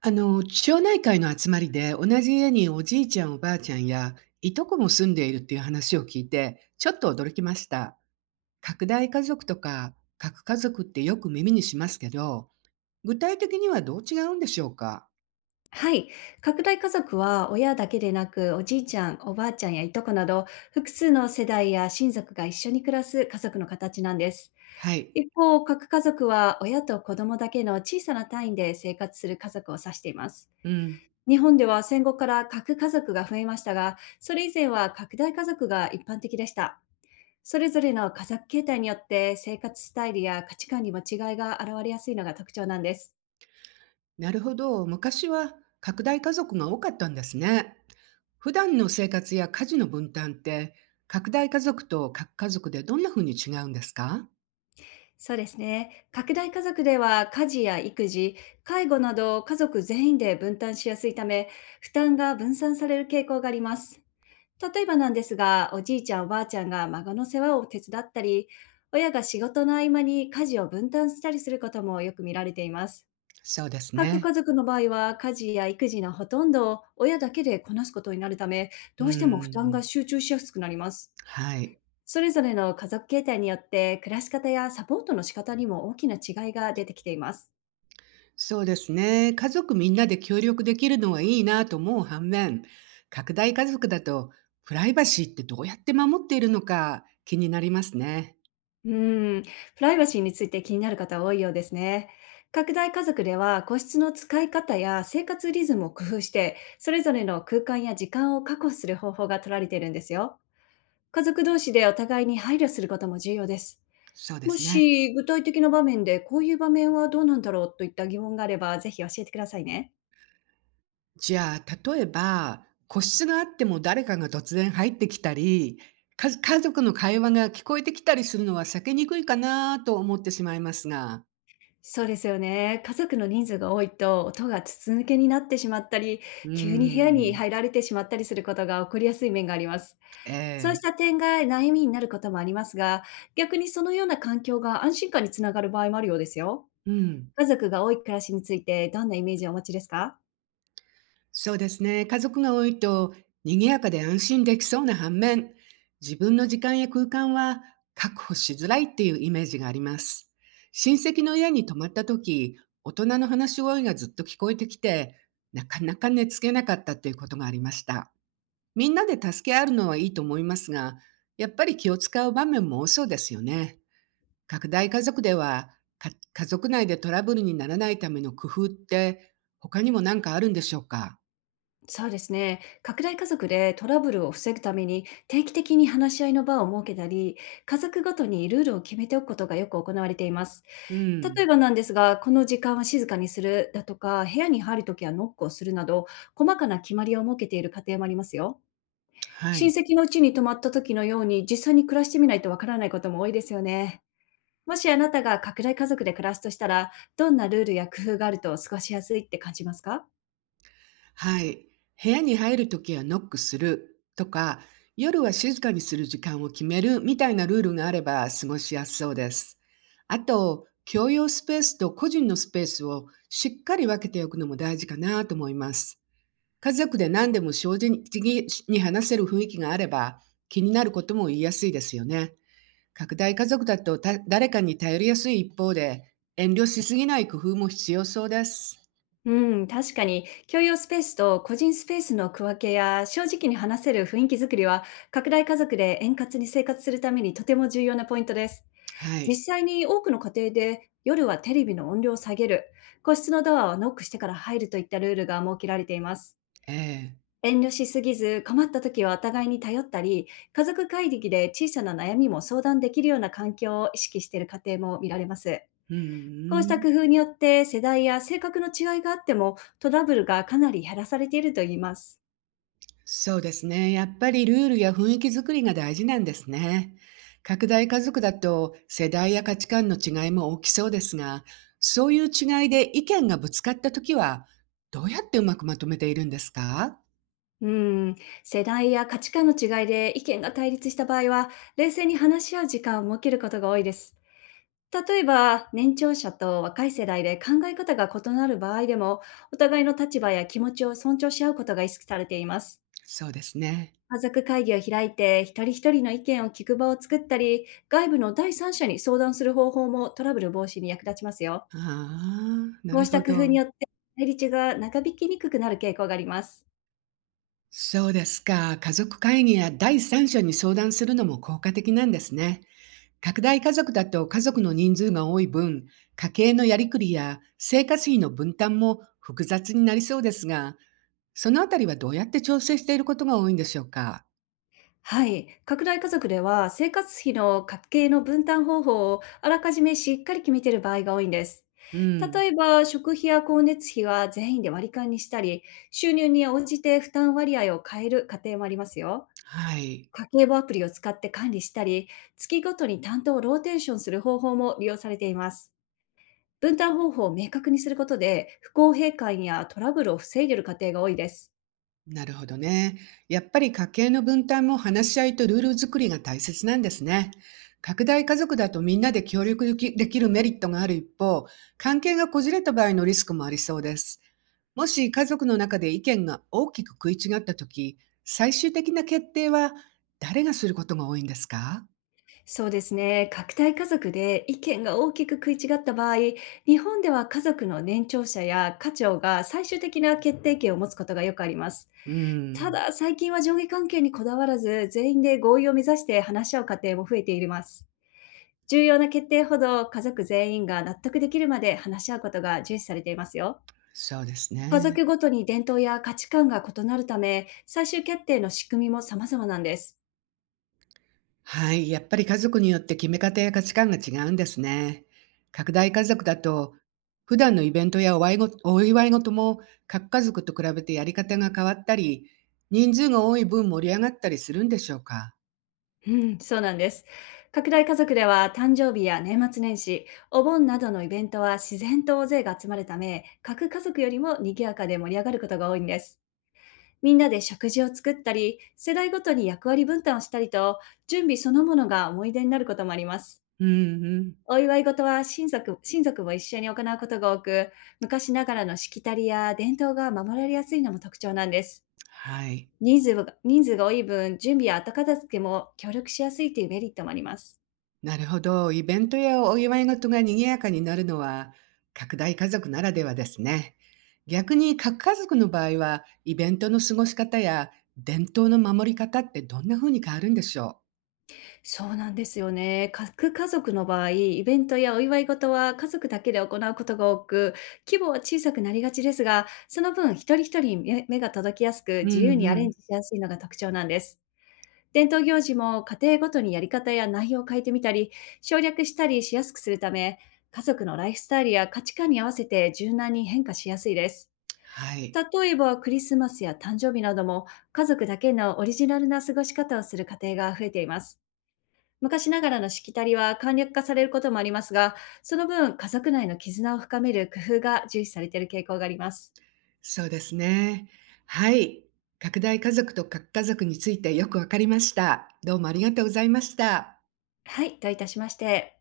町内会の集まりで、同じ家におじいちゃんおばあちゃんや、いとこも住んでいるっていう話を聞いて、ちょっと驚きました。拡大家族とか、核家族ってよく耳にしますけど、具体的にはどう違うんでしょうか？はい。拡大家族は親だけでなく、おじいちゃん、おばあちゃんやいとこなど、複数の世代や親族が一緒に暮らす家族の形なんです。はい。一方、核家族は親と子供だけの小さな単位で生活する家族を指しています。うん。日本では戦後から核家族が増えましたが、それ以前は拡大家族が一般的でした。それぞれの家族形態によって生活スタイルや価値観にも違いが現れやすいのが特徴なんです。なるほど。昔は拡大家族が多かったんですね。普段の生活や家事の分担って、拡大家族と核家族でどんな風に違うんですか？そうですね。拡大家族では家事や育児、介護など家族全員で分担しやすいため、負担が分散される傾向があります。例えばなんですが、おじいちゃんおばあちゃんが孫の世話を手伝ったり、親が仕事の合間に家事を分担したりすることもよく見られています。そうです各ね。家族の場合は家事や育児のほとんどを親だけでこなすことになるため、うどうしても負担ん。が集中しやすくなります。はい。それぞれの家族形態によって暮らし方やサポートの仕方にも大きな違いが出てきています。そうですね。家族みんなで協力できるのはいいなと思う反面、拡大家族だとプライバシーってどうやって守っているのか気になりますね。うーん、プライバシーについて気になる方多いようですね。拡大家族では個室の使い方や生活リズムを工夫して、それぞれの空間や時間を確保する方法が取られているんですよ。家族同士でお互いに配慮することも重要です。そうでもすね。し具体的な場面でこういう場面はどうなんだろうといった疑問があれば、ぜひ教えてくださいね。じゃあ、例えば、個室があっても誰かが突然入ってきたり、か家族の会話が聞こえてきたりするのは避けにくいかなと思ってしまいますが。そうですよね。家族の人数が多いと、音が筒抜けになってしまったり、うー急に部屋にん。入られてしまったりすることが起こりやすい面があります。えそうえ。した点が悩みになることもありますが、逆にそのような環境が安心感につながる場合もあるようですよ。うん。家族が多い暮らしについてどんなイメージをお持ちですか？そうですね。家族が多いと賑やかで安心できそうな反面、自分の時間や空間は確保しづらいっていうイメージがあります。親戚の家に泊まった時、大人の話し声がずっと聞こえてきて、なかなか寝つけなかったっていうことがありました。みんなで助け合うのはいいと思いますが、やっぱり気を使う場面も多そうですよね。拡大家族では、か家族内でトラブルにならないための工夫って他にも何かあるんでしょうか？そうですね。拡大家族でトラブルを防ぐために定期的に話し合いの場を設けたり、家族ごとにルールを決めておくことがよく行われています。う例えん。ばなんですが、この時間は静かにするだとか、部屋に入るときはノックをするなど、細かな決まりを設けている家庭もありますよ。は親い。戚のうちに泊まった時のように、実際に暮らしてみないとわからないことも多いですよね。もしあなたが拡大家族で暮らすとしたら、どんなルールや工夫があると過ごしやすいって感じますか？はい。部屋に入るときはノックするとか、夜は静かにする時間を決めるみたいなルールがあれば過ごしやすそうです。あと、共用スペースと個人のスペースをしっかり分けておくのも大事かなと思います。家族で何でも正直に話せる雰囲気があれば、気になることも言いやすいですよね。拡大家族だとた誰かに頼りやすい一方で、遠慮しすぎない工夫も必要そうです。うん、確かに、共用スペースと個人スペースの区分けや、正直に話せる雰囲気づくりは、拡大家族で円滑に生活するためにとても重要なポイントです。は実い。際に多くの家庭で、夜はテレビの音量を下げる、個室のドアをノックしてから入るといったルールが設けられています。ええ。遠慮しすぎず、困った時はお互いに頼ったり、家族会議で小さな悩みも相談できるような環境を意識している家庭も見られます。うこうしん。たん、工夫によって、世代や性格の違いがあってもトラブルがかなり減らされているといいます。そうですね。やっぱりルールや雰囲気作りが大事なんですね。拡大家族だと世代や価値観の違いも大きそうですが、そういう違いで意見がぶつかったときは、どうやってうまくまとめているんですか？うん、世代や価値観の違いで意見が対立した場合は、冷静に話し合う時間を設けることが多いです。例えば、年長者と若い世代で考え方が異なる場合でも、お互いの立場や気持ちを尊重し合うことが意識されています。そうですね。家族会議を開いて一人一人の意見を聞く場を作ったり、外部の第三者に相談する方法もトラブル防止に役立ちますよ。ああ、なこうるしほた工夫にど。よって、対立が長引きにくくなる傾向があります。そうですか。家族会議や第三者に相談するのも効果的なんですね。拡大家族だと家族の人数が多い分、家計のやりくりや生活費の分担も複雑になりそうですが、そのあたりはどうやって調整していることが多いんでしょうか？はい。拡大家族では、生活費の家計の分担方法をあらかじめしっかり決めている場合が多いんです。うん。例えば、食費や光熱費は全員で割り勘にしたり、収入に応じて負担割合を変える家庭もありますよ。はい。家計簿アプリを使って管理したり、月ごとに担当をローテーションする方法も利用されています。分担方法を明確にすることで、不公平感やトラブルを防いでいる家庭が多いです。なるほどね。やっぱり家計の分担も話し合いとルール作りが大切なんですね。拡大家族だとみんなで協力できるメリットがある一方、関係がこじれた場合のリスクもありそうです。もし家族の中で意見が大きく食い違ったとき、最終的な決定は誰がすることが多いんですか？そうですね。拡大家族で意見が大きく食い違った場合、日本では家族の年長者や家長が最終的な決定権を持つことがよくあります。うーたん、だ、最近は上下関係にこだわらず、全員で合意を目指して話し合う家庭も増えています。重要な決定ほど家族全員が納得できるまで話し合うことが重視されていますよ。そうです家ね。族ごとに伝統や価値観が異なるため、最終決定の仕組みも様々なんです。はい、やっぱり家族によって決め方や価値観が違うんですね。拡大家族だと、普段のイベントやお祝い事も各家族と比べてやり方が変わったり、人数が多い分盛り上がったりするんでしょうか？うん、そうなんです。拡大家族では誕生日や年末年始、お盆などのイベントは自然と大勢が集まるため、各家族よりも賑やかで盛り上がることが多いんです。みんなで食事を作ったり、世代ごとに役割分担をしたりと、準備そのものが思い出になることもあります。うんうん。お祝い事は親族も一緒に行うことが多く、昔ながらのしきたりや伝統が守られやすいのも特徴なんです。はい。人数が多い分、準備や後片付けも協力しやすいというメリットもあります。なるほど。イベントやお祝い事が賑やかになるのは、拡大家族ならではですね。逆に、核家族の場合は、イベントの過ごし方や伝統の守り方ってどんな風に変わるんでしょそうなんですよね。核家族の場合、イベントやお祝い事は家族だけで行うことが多く、規模は小さくなりがちですが、その分一人一人に目が届きやすく、う？う自由んにアうレンん。ジしやすいのが特徴なんです。伝統行事も家庭ごとにやり方や内容を変えてみたり、省略したりしやすくするため、家族のライフスタイルや価値観に合わせて柔軟に変化しやすいです。はい。例えばクリスマスや誕生日なども家族だけのオリジナルな過ごし方をする家庭が増えています。昔ながらのしきたりは簡略化されることもありますが、その分、家族内の絆を深める工夫が重視されている傾向があります。そうですね。はい。拡大家族と核家族についてよくわかりました。どうもありがとうございました。はい、どういたしまして。